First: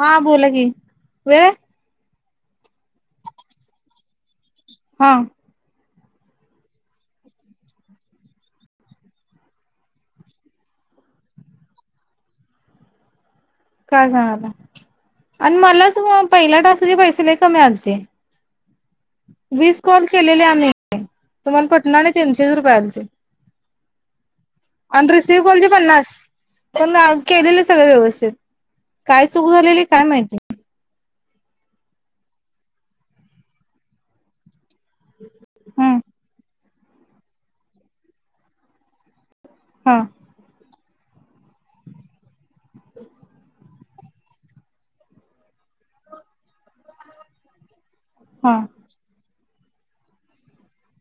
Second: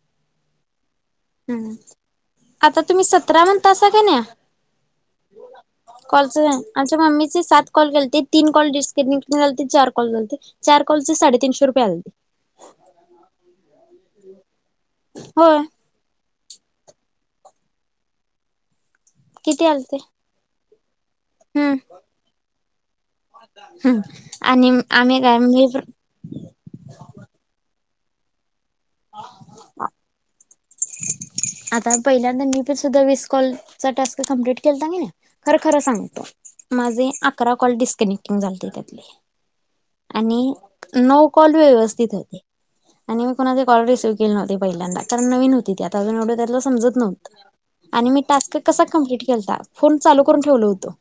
हा बोलला की, वव्य आता तुम्ही, सतरा म्हणतासा का नई? हां. [inaudible] कॉलच काय, आमच्या मम्मीचे सात कॉल गेलते, तीन कॉल डिसकनेक्ट झालते, चार कॉल गेलते. चार कॉलचे साडे तीनशे रुपये आले होते. काय सांगाला आणि होय मलाच तुम्हाला पहिला टास्क चे पैसे लई कमी आलते, किती विस आलते कॉल केलेले आम्ही. तुम्हाला पटणार नई, तीनशेच रुपये आलते. हम. आणि रिसीव्ह कॉलचे पन्नास. पण आ केलेलं सगळे व्यवस्थित, काय चूक झालेली काय माहिती? आता पहिल्यांदा, मी पण सुधा वीस कॉलचा टास्क, कमप्लीट केल ता की नाही? तर खर हम्म सांग, माझे अकरा कॉल डिस्कनेक्टिंग झालते, त्यातले. हां. आणि नऊ कॉल व्यवस्थित होते. आणि मी कोणाचे कॉल रिसीव्ह केले नव्हते पहिल्यांदा, कारण नवीन होती ती, आता अजून एवड त्यातल समजत नव्हंत. आणि मी हा टास्क कसा कमप्लीट केलता? फोन चालू करून ठेवलो होतो,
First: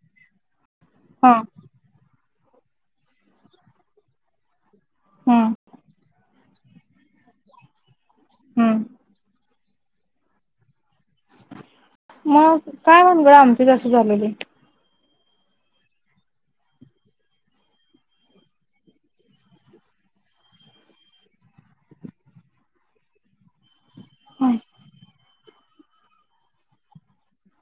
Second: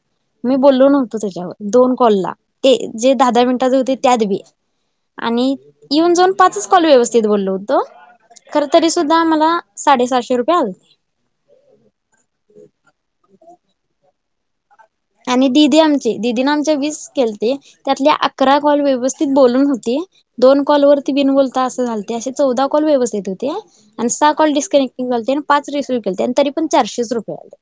मी बोललो नव्हतो हा त्याच्यावर दोन कॉलला, ते जे दहा- दहा मिनिटात होते, त्यात बी. हम्म आणि येऊन जाऊन पाचच कॉल व्यवस्थित बोललो होतो. खरं हम्म. तरी सुद्धा मला, साडेसाहशे रुपये आलते. मग, काय भानगडं आमच अस झालेले? आणि दिदी आमची, दिदीन आमचे वीस केलते. त्यातले अकरा कॉल व्यवस्थित बोलून होते. दोन कॉलवरती बिनबोलता असं झालते, असे चौदा कॉल व्यवस्थित होते. आणि सहा कॉल डिस्कनेक्टिंग झालते. पाच रिसीव्ह केलते. तरी पण चारशेच रुपये आले.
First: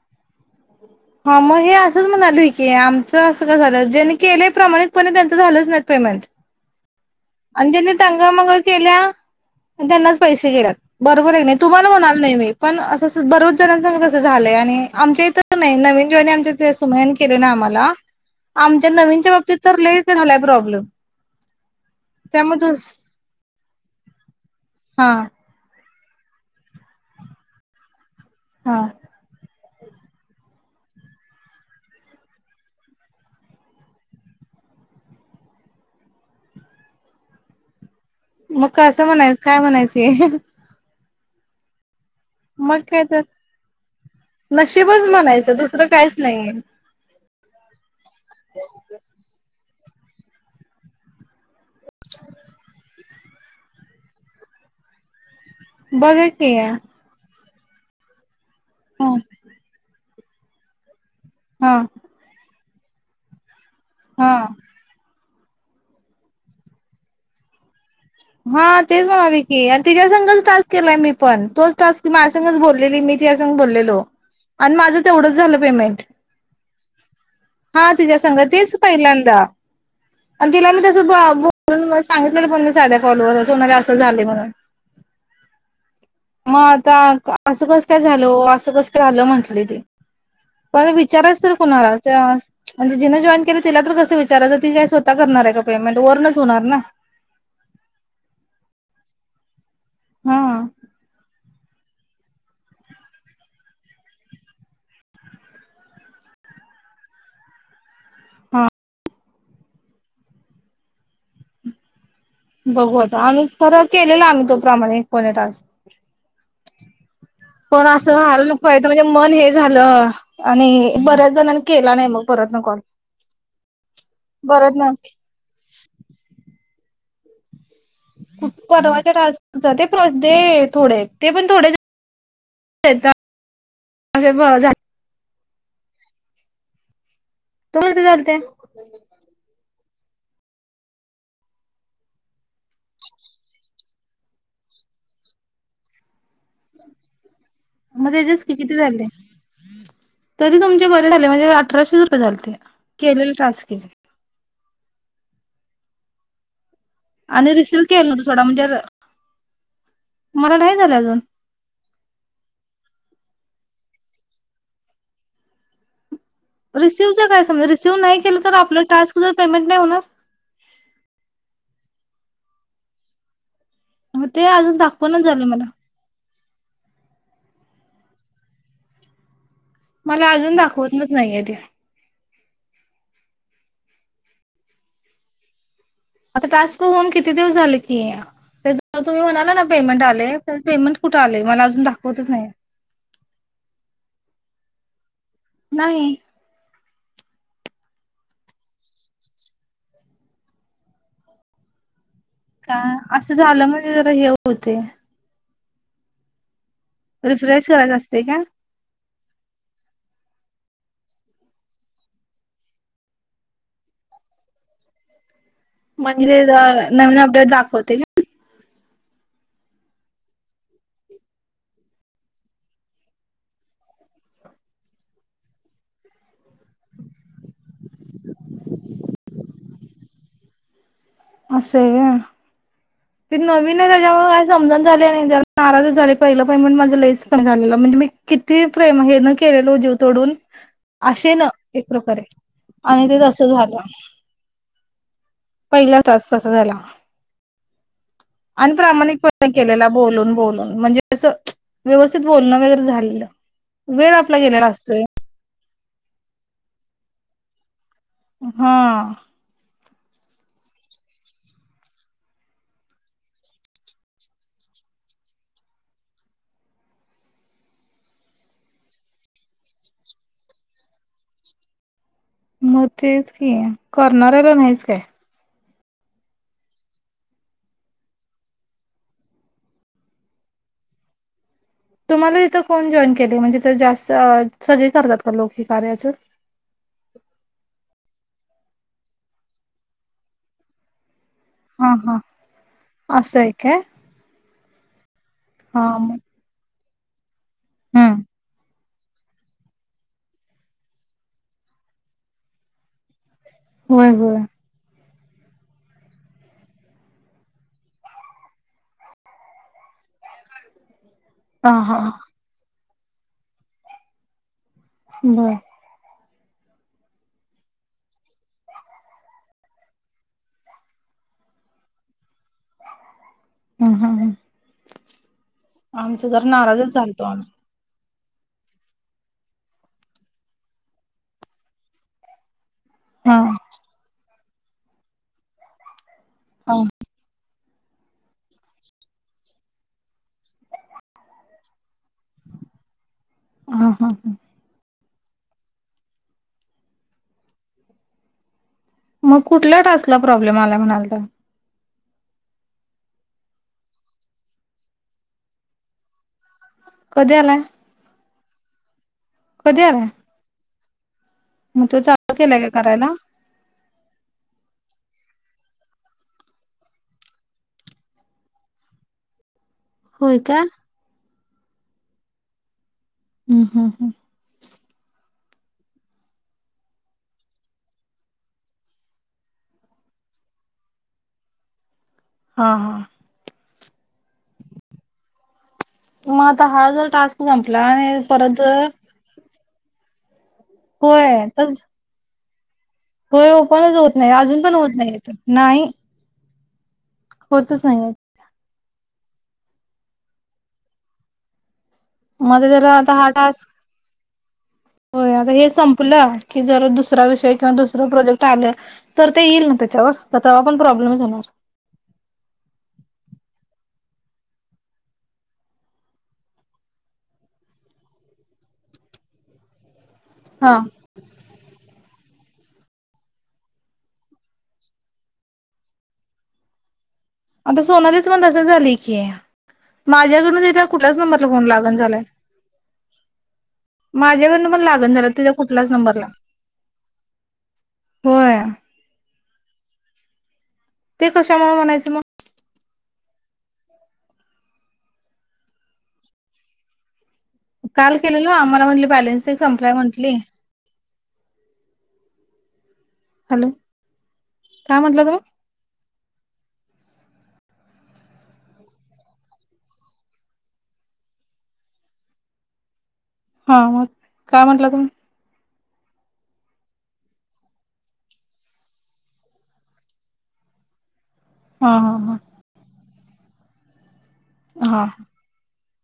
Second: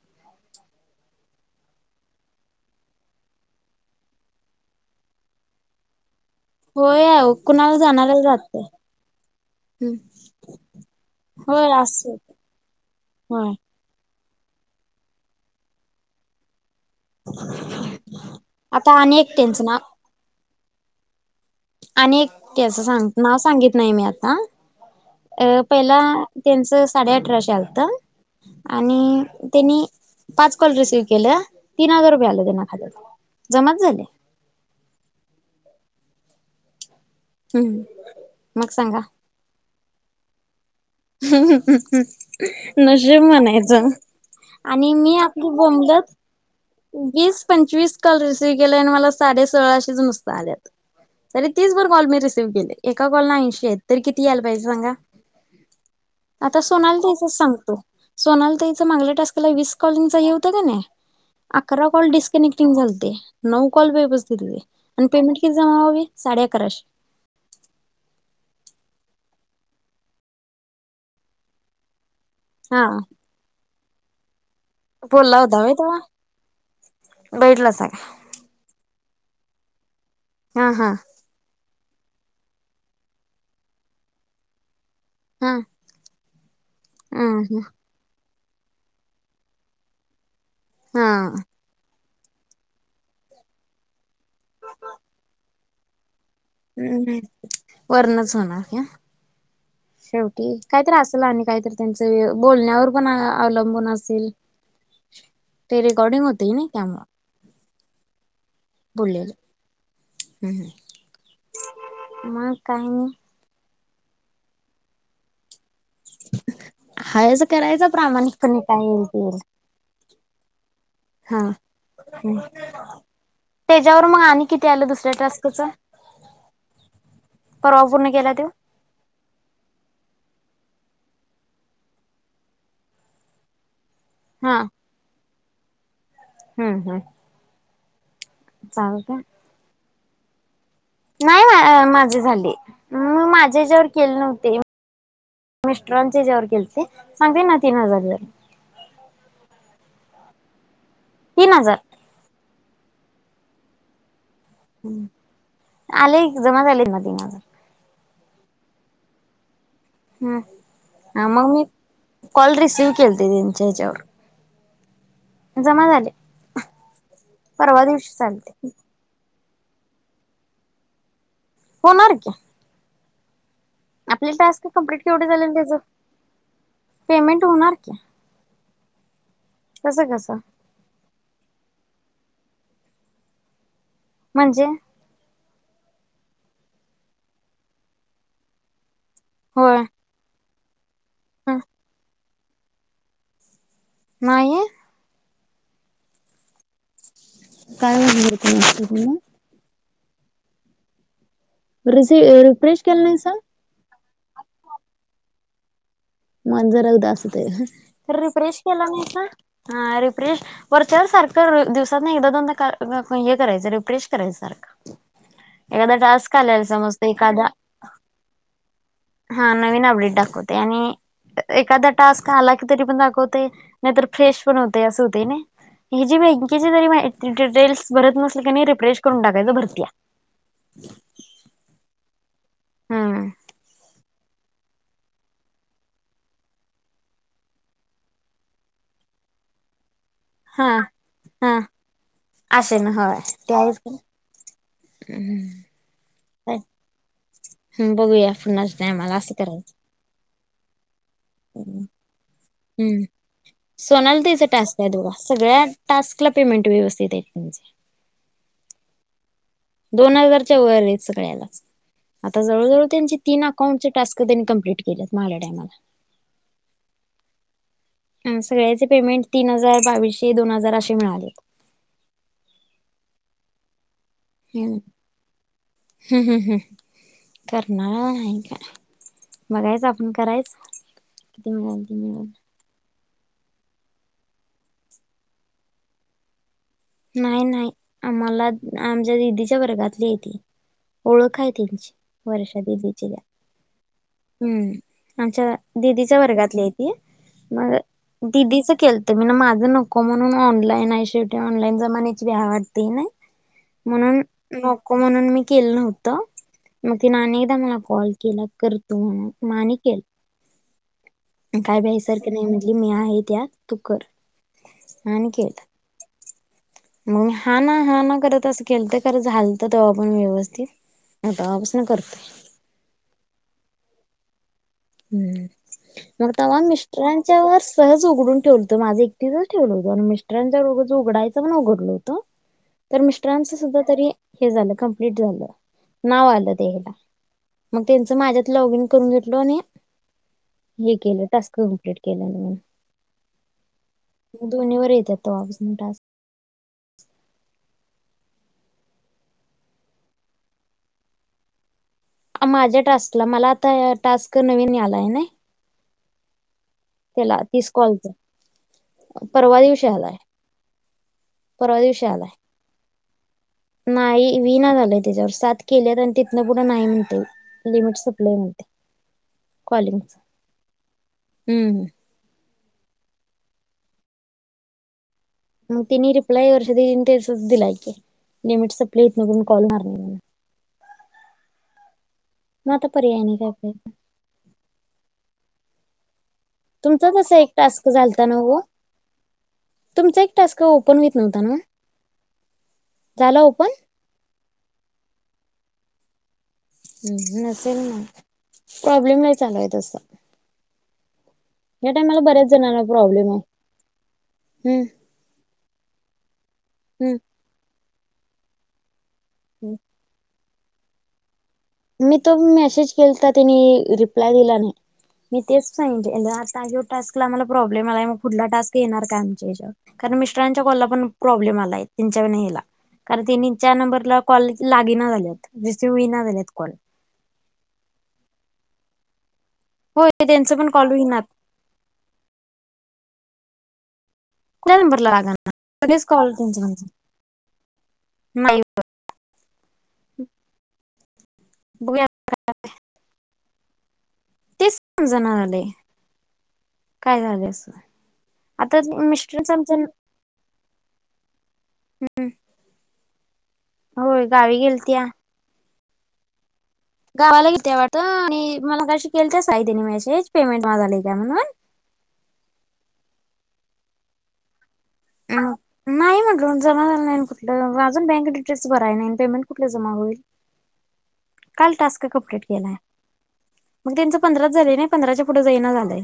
हा मग हे असंच म्हणालोय की. आमचं असं का झालं. ज्यांनी केल्या प्रमाणिक पणे त्यांचं झालंच नाही पेमेंट. होय आवो. आणि ज्यांनी टंगळ मंगळ केल्या पण त्यांनाच पैशे गेल्यात. बरोबर आहे क नाही? होय तुम्हाला असं म्हणालो नाही मी पण असंस होय बरेच जणांच जणांच तस झालंय आणि आमच्या इथ नाही नवीन ज्यांनी आमच्या इ सुमैयान केल नई आम्हाला आमच्या आता आणि एक नविनच्या बाबतीत त्यांचं नाव तर लई झालाय प्रॉब्लेम आणि एक त्यामुळे तू त्याचं सांग नाव सांगित नाही मी आता हा अप पहिला त्यांचं साडे अठराशे आलत हा आणि त्यांनी पाच कॉल रिसिव्ह केलं. तीन हजार रुपये आले त्यांना खात्यात. जमाच झाले. हम्म. मग कासं म्हणायच काय म्हणायचं हे. हम् हम् हम मग ह काय तर नशीब म्हणायच. आणि मी आपली बोमलत नई. वीस पंचवीस कॉल रिसिव्ह केले आणि मला साडे सोळाशेच नुसत आल्यात. तर तीस भर कॉल मी रिसीव्ह केले एका कॉलला ऐंशी आहेत तर किती यायला पाहिजे सांगा. बघा की आता हा सोनाली ताईचच सांगतो सोनाली तईचा माांगल्या टास्कला वीस कॉलिंगचा हे होतं का नाही? हा अकरा कॉल डिस्कनेक्टिंग झालते नऊ कॉल वेवस्थित हा गेले आणि पेमेंट किती जमा व्हावी साडे अकराशे हा तेच म्हणालोय की आणि तिज्या संगच काल केलाय मी पण तोच टास्क ती माझ्या सांगच हा बोललेली मी तिज्या संग बोललेलो. आणि माझं तेवढंच बोलला झालं होता व्हय तेव्हा पेमेंट बैठलासा हा काय तिज्या संगच तेच पहिल्यांदा आणि हा तिला मी हा तस ब - बोलुन सांगितलेल पण मीच साध्या कॉलवर अस म्हणजे असं झालय म्हणून हा. मग आता हम्म असं कस काय झाल ओ असं कस काय झाल म्हंटली ती पण हा विचारायच तरी कुणाला? जे आस म्हणजे जिन जॉईन केलं तिला तर कसं विचारयचं ती काय स्वतः करणार आहे का पेमेंट वरनच. हम्म नाही वरणच होणार घ्या? हा शेवटी काहीतर असल आणि काहीतर त्यांच य बोलण्यावर पण अवलंबून असेल. ते रेकर्डिंग होतेय नई त्यामुळं हा. बोललेलं हम् ह्. बघू आता आम्ही खरं केलेलं आम्ही तो प्रमाणीकपणे टास्क हायच करायचा पण असं व्हायला प्रामाणिकपणे नको काय पायजे येईल होत. ते मन येईल हे झालं. आणि बऱ्याच हा जणांनी केला नाही मग परत न कॉल. तेज्यावर वर मग आणि किती परत आलं ना दुसऱ्या टास्कचं परवा पूर्ण केलाय तो परवाच्या टास्कच ते प्रदे थोडे ते पण थोडे [inaudible] हा [unintelligible] हम्म हम्म. तू किती झालते. चालं कां नाहीं माझे झाले मी माझ्यांच्यावर केले नव्हते. मेस्ट्रांचे येच्यांवर केेलति सांगते नां तीनं हजांर मग जरी त्याचेच किती झाले तरी तुंमचे बरे झाले म्हणजे तीन हजार अठराशे रुपये झालं ते केलेला टांस किजे. आले जमा झाले माझे आणि रिसिव्ह केलं नां तूंथोडा म्हणजे मला नाही झालं अजून हम्मं आं मम्मी कॉलरी रीशिव करतें यांच्या वरूंन जमा झाले. रिसीव्ह कायं समज परवा रिसिव दिवशी नाहीं केलं तरं चालते आपलं टास्क जरं पेमेंट नाहीं होणारं होणारं की मग आपले ते टांस्क अजून कंप्लीट दाखवणच केवढे झाले झालेल मला त्यांचं पेमेंट होणारं की तसं मलां कसं अजूंन दाखवतंच नाहीं आहे ती म्हणजे आंता टांस्क होऊन किती दिवसं झाले की तुम्हीं म्हणांला नां होय पेमेंट आले पेमेंट कुठं आले मलां अजूंन दाखवतंच नाहीं नाहीं नाहीं. कायं म्हणते असतं तुम्हीं रीसीव कां असं झालं म्हणजे जरां हे होते मं जरां उदांसत रिफ्रेश करायच तरं असते का रिफ्रेश केलां नाहीं हे रिफ्रेश वरंच्यांवर सारखं दिवसांत नां एकदां दोनदा हे करायचं रिपरेश करायचं सारखं एखाद्या टांस्क म्हणजे आंला समंज तरं नवीन अपडेट एखांदा दाखवते हां नवीन अपडेट दाखवते आणि एखांदा टांस्क आंला की तरी पणं दाखवते नाहीतरं फ्रेश पणं होते असं होते नाहीं हं जी बँकेची जरी डिटेल्स भरतं नसलं ते रिफ्रेश करूंन टाकायचं भरती हं असं हे हम्म ते नवीन आहे त्यांच्यामुळे समजणं झाले नाहीं त्यांला नारांज झाले पहिलं पहिलं म्हणे माझं लेचं की झालेलं म्हणजे मी किती प्रेम हे न केलेलो जीव तोंडून हा असे नां हा एक प्रकारे असे ना आणि ते तसं झालं हम्मं टांस्क कसां झालां हम्म, बघूया पुन्हाच आणि नाही मला असं प्रामाणिकपणे करायचं केलां नं बोलूंन बोलूंन म्हणजे तसं व्यवस्थित बोलणं वगैरें हम्म झालं वेळं आपलां गेलेला असतोय सगळ्यां टांस्क लां पेमेंट व्यवस्थित आहेतं म्हंजे हां दोन हजारांच्या वरं आहेतं सगळ्यांना आंता जवळंजवळं त्यांचे तीनं अकाउंटचे टांस्क त्यांनी कंप्लीट केलेत माहांल्या टामाला रीकाम आहे [unintelligible] सगळ्यांचे पेमेंट तीनं हजांर बावीसशे दोन हजांर असे मिळालेत मंग तेचं की कॉर्नर आंला नाहीच कायं हम्मं हम्मं हमं करणारं नाहीं कां बघायचं आपणं करायचं किती म्हणालं तुम्हांला तिथं कोणं जॉईन केले म्हणजे तीथं जास्तं सगळें करतांत कां लोकं हे कार्याचं नाही नाही आम्हाला आमच्या दिदीच्या वर्गातलीय ती. ओळख हायत. हा हा वर्षा दिदीचीया. असं आहे काय हम्म आमच्या हा मग दिदीच्या वर्गातलीय. हम्म दिदीच केलत मी. माझं नको म्हणून ऑनलाईन आहे शेवटी. ऑनलाईन जमाची भ्याव वाटतीय नाही. होय म्हणून होय नक को म्हणून मी केलं नव्हतं. मग तिने आणि एकदा मला कॉल केला. कर तू म्हणून. म आणि केलं. हा काय हा भ्यायसारखं नाही म्हटली. मी आहे त्यात. तू कर. आणि केल. बर मग मी हा ना, हा ना करत असं केलत. खरं झालत तेव्हा पण व्यवस्थित. तवापासन करतोय. हम्म हम्म हम्म. आमचं मग जर तेव्हा नाराजच झालतो मिस्टरांच्या आम्ही वर सहज उघडून ठेवूल. त माझं एकटीचच ठेवलं होतं. आणि मिस्टरांच रोज उघायचं पण उघडलं होतं. तर हा मिस्टरांचं सुद्धा तरी हे झालं. कंप्लीट झालं नाव आलं ते हा हेला. मग त्यांचं माझ्यात लॉग इन करून घेतलो आणि हे केलं. टास्क कमप्लीट केलान म. हा हा हम्म. दोन्ही वर येतात तवा पासन टास्क. मग कुठल्या टास्कला प्रॉब्लेम आला म्हणालता? माझ्या टास्कला. मला आता टास्क नवीन यालाय नाही. कधी त्याला. आलाय तीस कॉलचा. परवा दिवशी आलाय. परवा मग तू दिवशी चालू आलाय केलाय का करायला? नाही विना झालंय त्याच्यावर. सात केलेत आणि तिथन पुढं नाही म्हणतय ते. लिमिट सप्लाय म्हणते. कॉलीग. हो का? हम्म हम्म. हम्म. ह. ह. मग तिने रिप्लाय वर्षा दिदी तेच दिलाय की. लिमिट सपलयं इथन‌ कॉल लागणारं नाही म्हणून. हा म आता हा पर्याय नाही काय तर. मग आता हा जर तुमचा टास्क तसा एक संपला. आणि झालता परत नव्ह जर तुमचा एक टास्क ओपन होईत नव्हता होय ना? तच झाला होय ओपन ओपणच होत नाही. अजून पण होत नाहीेत. नाही. हम्म नसेल होतच ना. नाहीये. प्रॉब्लेमही चालूय तसा. ह्या टायमाला बऱ्याच मग जणांना जरा आता हा प्रॉब्लेम आहे. टास्क हम्म. होय आता हे संपलं की, जर दुसरा विषय किंवा दुसरं प्रोजेक्ट आलं तर ते येईल ना हम्म त्याच्यावर. का तवा पण प्रॉब्लेमच होणार? मी तो मेसेज केलाता. त्यानी रिप्लाय दिला नाही. मी तेच सांगितलेल आता ह्यो टास्कला आम्हाला प्रॉब्लेम आलाय. म पुढला टास्क येणार का आमच्या हेच्यावर? कारण मिस्टरांच्या हा कॉलला पण प्रॉब्लेम आलाय. तेच्या कडन हेला. कारण त्यांनी ज्या नंबरला कॉल लागेना झालेयत. रिसिव्ह होईना झालेत कॉल. आता सोनालीच पण तसंच झालंय की, होय त्यांचं माझ्याकडन पण तिच्या कॉल कुठल्याच होईना नंबरला फोन लागणा झालाय. माझ्याकडन कुठल्या पण नंबरला लागणा झालंय. लागाना तिच्या कुठलाच सगळेच नंबरला कॉल त्यांच होय. हम्. [unintelligible] ते कशामुळे म्हणायचं म? तेच समजना झालंय. काय झालय असं. काल केलेलो, मला म्हटली बॅलेन्स तेन संपलाय म्हटली. हम्म, हॅलो होय गावी काय गेलत्या. म्हटलं तुम्ही गावाला गेलत्या वाटतं, आणि मगाशी केल ते साही तेनी मेसेज, पेमेंट आज आलंय काय म्हणून? हां मग, काय म्हटला तुम्ही? हम. नाही म्हटलो जमा झाल नाही, कुठलं अजून बँक डिटेल्स भराय नाही, पेमेंट कुठलं जमा होईल. काल हा टास्क हा कंप्लीट केलाय. मग त्यांच पंधराच झालंय नई, नाही हा पंधराच्या पुढे जाईणं झालंय.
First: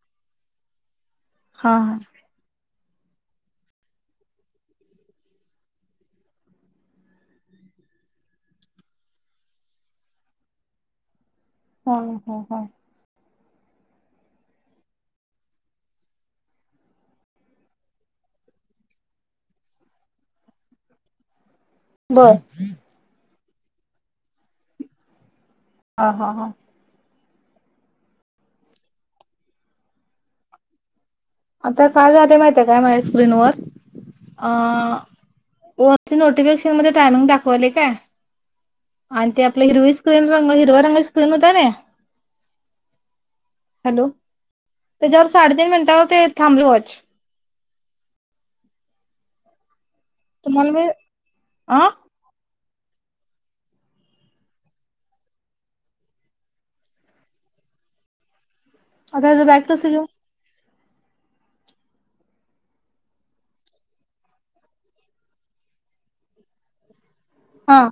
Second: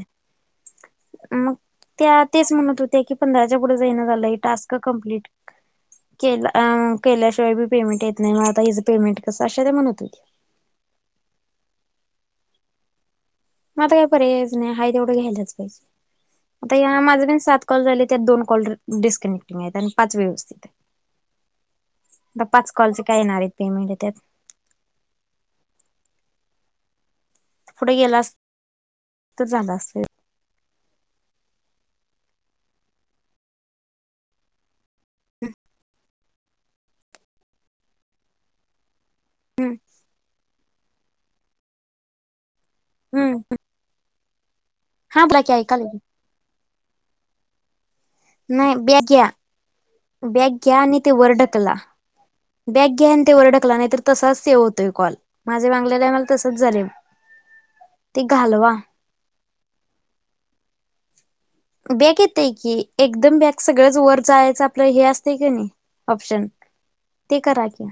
मग हा, हा. त्या, तेच म्हणत होत्या की पंधराच्या पुढे जाईना झालंय टास्क कंप्लीट केला अं, केल्याशिवाय बी पेमेंट येत नाही, म आता हिचं पेमेंट कसं अशे ते म्हणतते हा, हा, हा. मग आता काय पर्यायच नाही, हाय तेवढं घ्यायलाच पाहिजे. आता या, माझे पण सात कॉल झालेत त्या दोन कॉल डिस्कनेक्टिंग आहेत आणि पाच व्यवस्थित आहेत. बर आता पाच कॉलचे काय येणार आहेत पेमेंट त्यात ह, ह, हां. पुढे गेलात, तर झालं असत. आता काय झालं माहिती हाय का माझ्या स्क्रीनवर, अ, वर नोटिफिकेशन मध्ये ते आलंग दाखवलंय काय, आणि ते आपल हम्म हिरवी स्क्रीन रंग हिरव्या रंगाची स्क्रीन होत्या नी. हम्म हॅलो, हा तेज्यावर बोला की साडेतीन ऐकालोय. मिनिटावर ते थांबल वॉच नाही बॅक घ्या, बॅक तुम्हाला घ्या मी आणि ते वर ढकला. अ बॅक घ्या न ते वर ढकला नाही तर तसाच सेव्ह होतोय कॉल. माझे मागल्या टाइमाला तसच झालंय, ते घालवा. आता हेच बॅक कसं घेऊ? बॅक येते की, एकदम बॅक सगळंच वर जायचं आपलं हे असतंय कनी ऑप्शन ते करा हा कि.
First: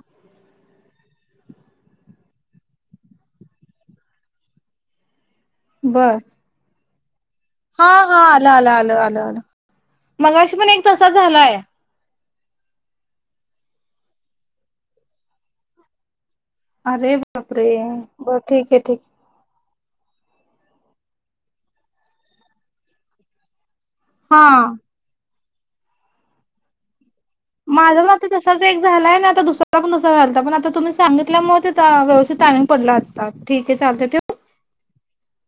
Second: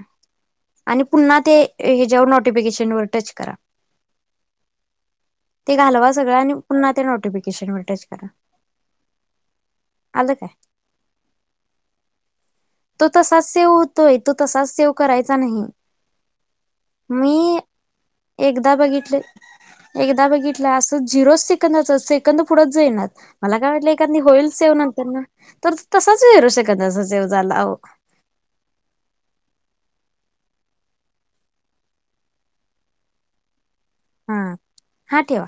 आणि पुन्हा ते, ह्याच्यावर नोटिफिकेशन वर टच करा. ते घालवा बर सगळं, आणि पुन्हा ते नोटिफिके हा, हा आलं, आलं, आलं, आलं, आलं आलं मगाशी काय पण एक तसा झालाय. तो तसाच सेव होतोय, तो तसाच सेव करायचा नाही. अरे मी बापरे, ब ठीक हाय, ठीक हाय. [unintelligible] एकदा बघितलं असं, झिरो सेकंद, सेकंद पुढेच जाईनात. मला काय वाटलं, एखादी हा होईल सेव नंतरन, तर तसाच झेरो सेकंद सेव्ह माझं मक तसाच एक झालाय न, आता दुसरा पण तसा व्हालता, पण आता तुम्ही सांगितल्यामुळे ते त्या व्यवस्थित टाईमिंग पडला आता. बरं ठीक हे चालतंय ठेऊ. हा, हा ठेवा.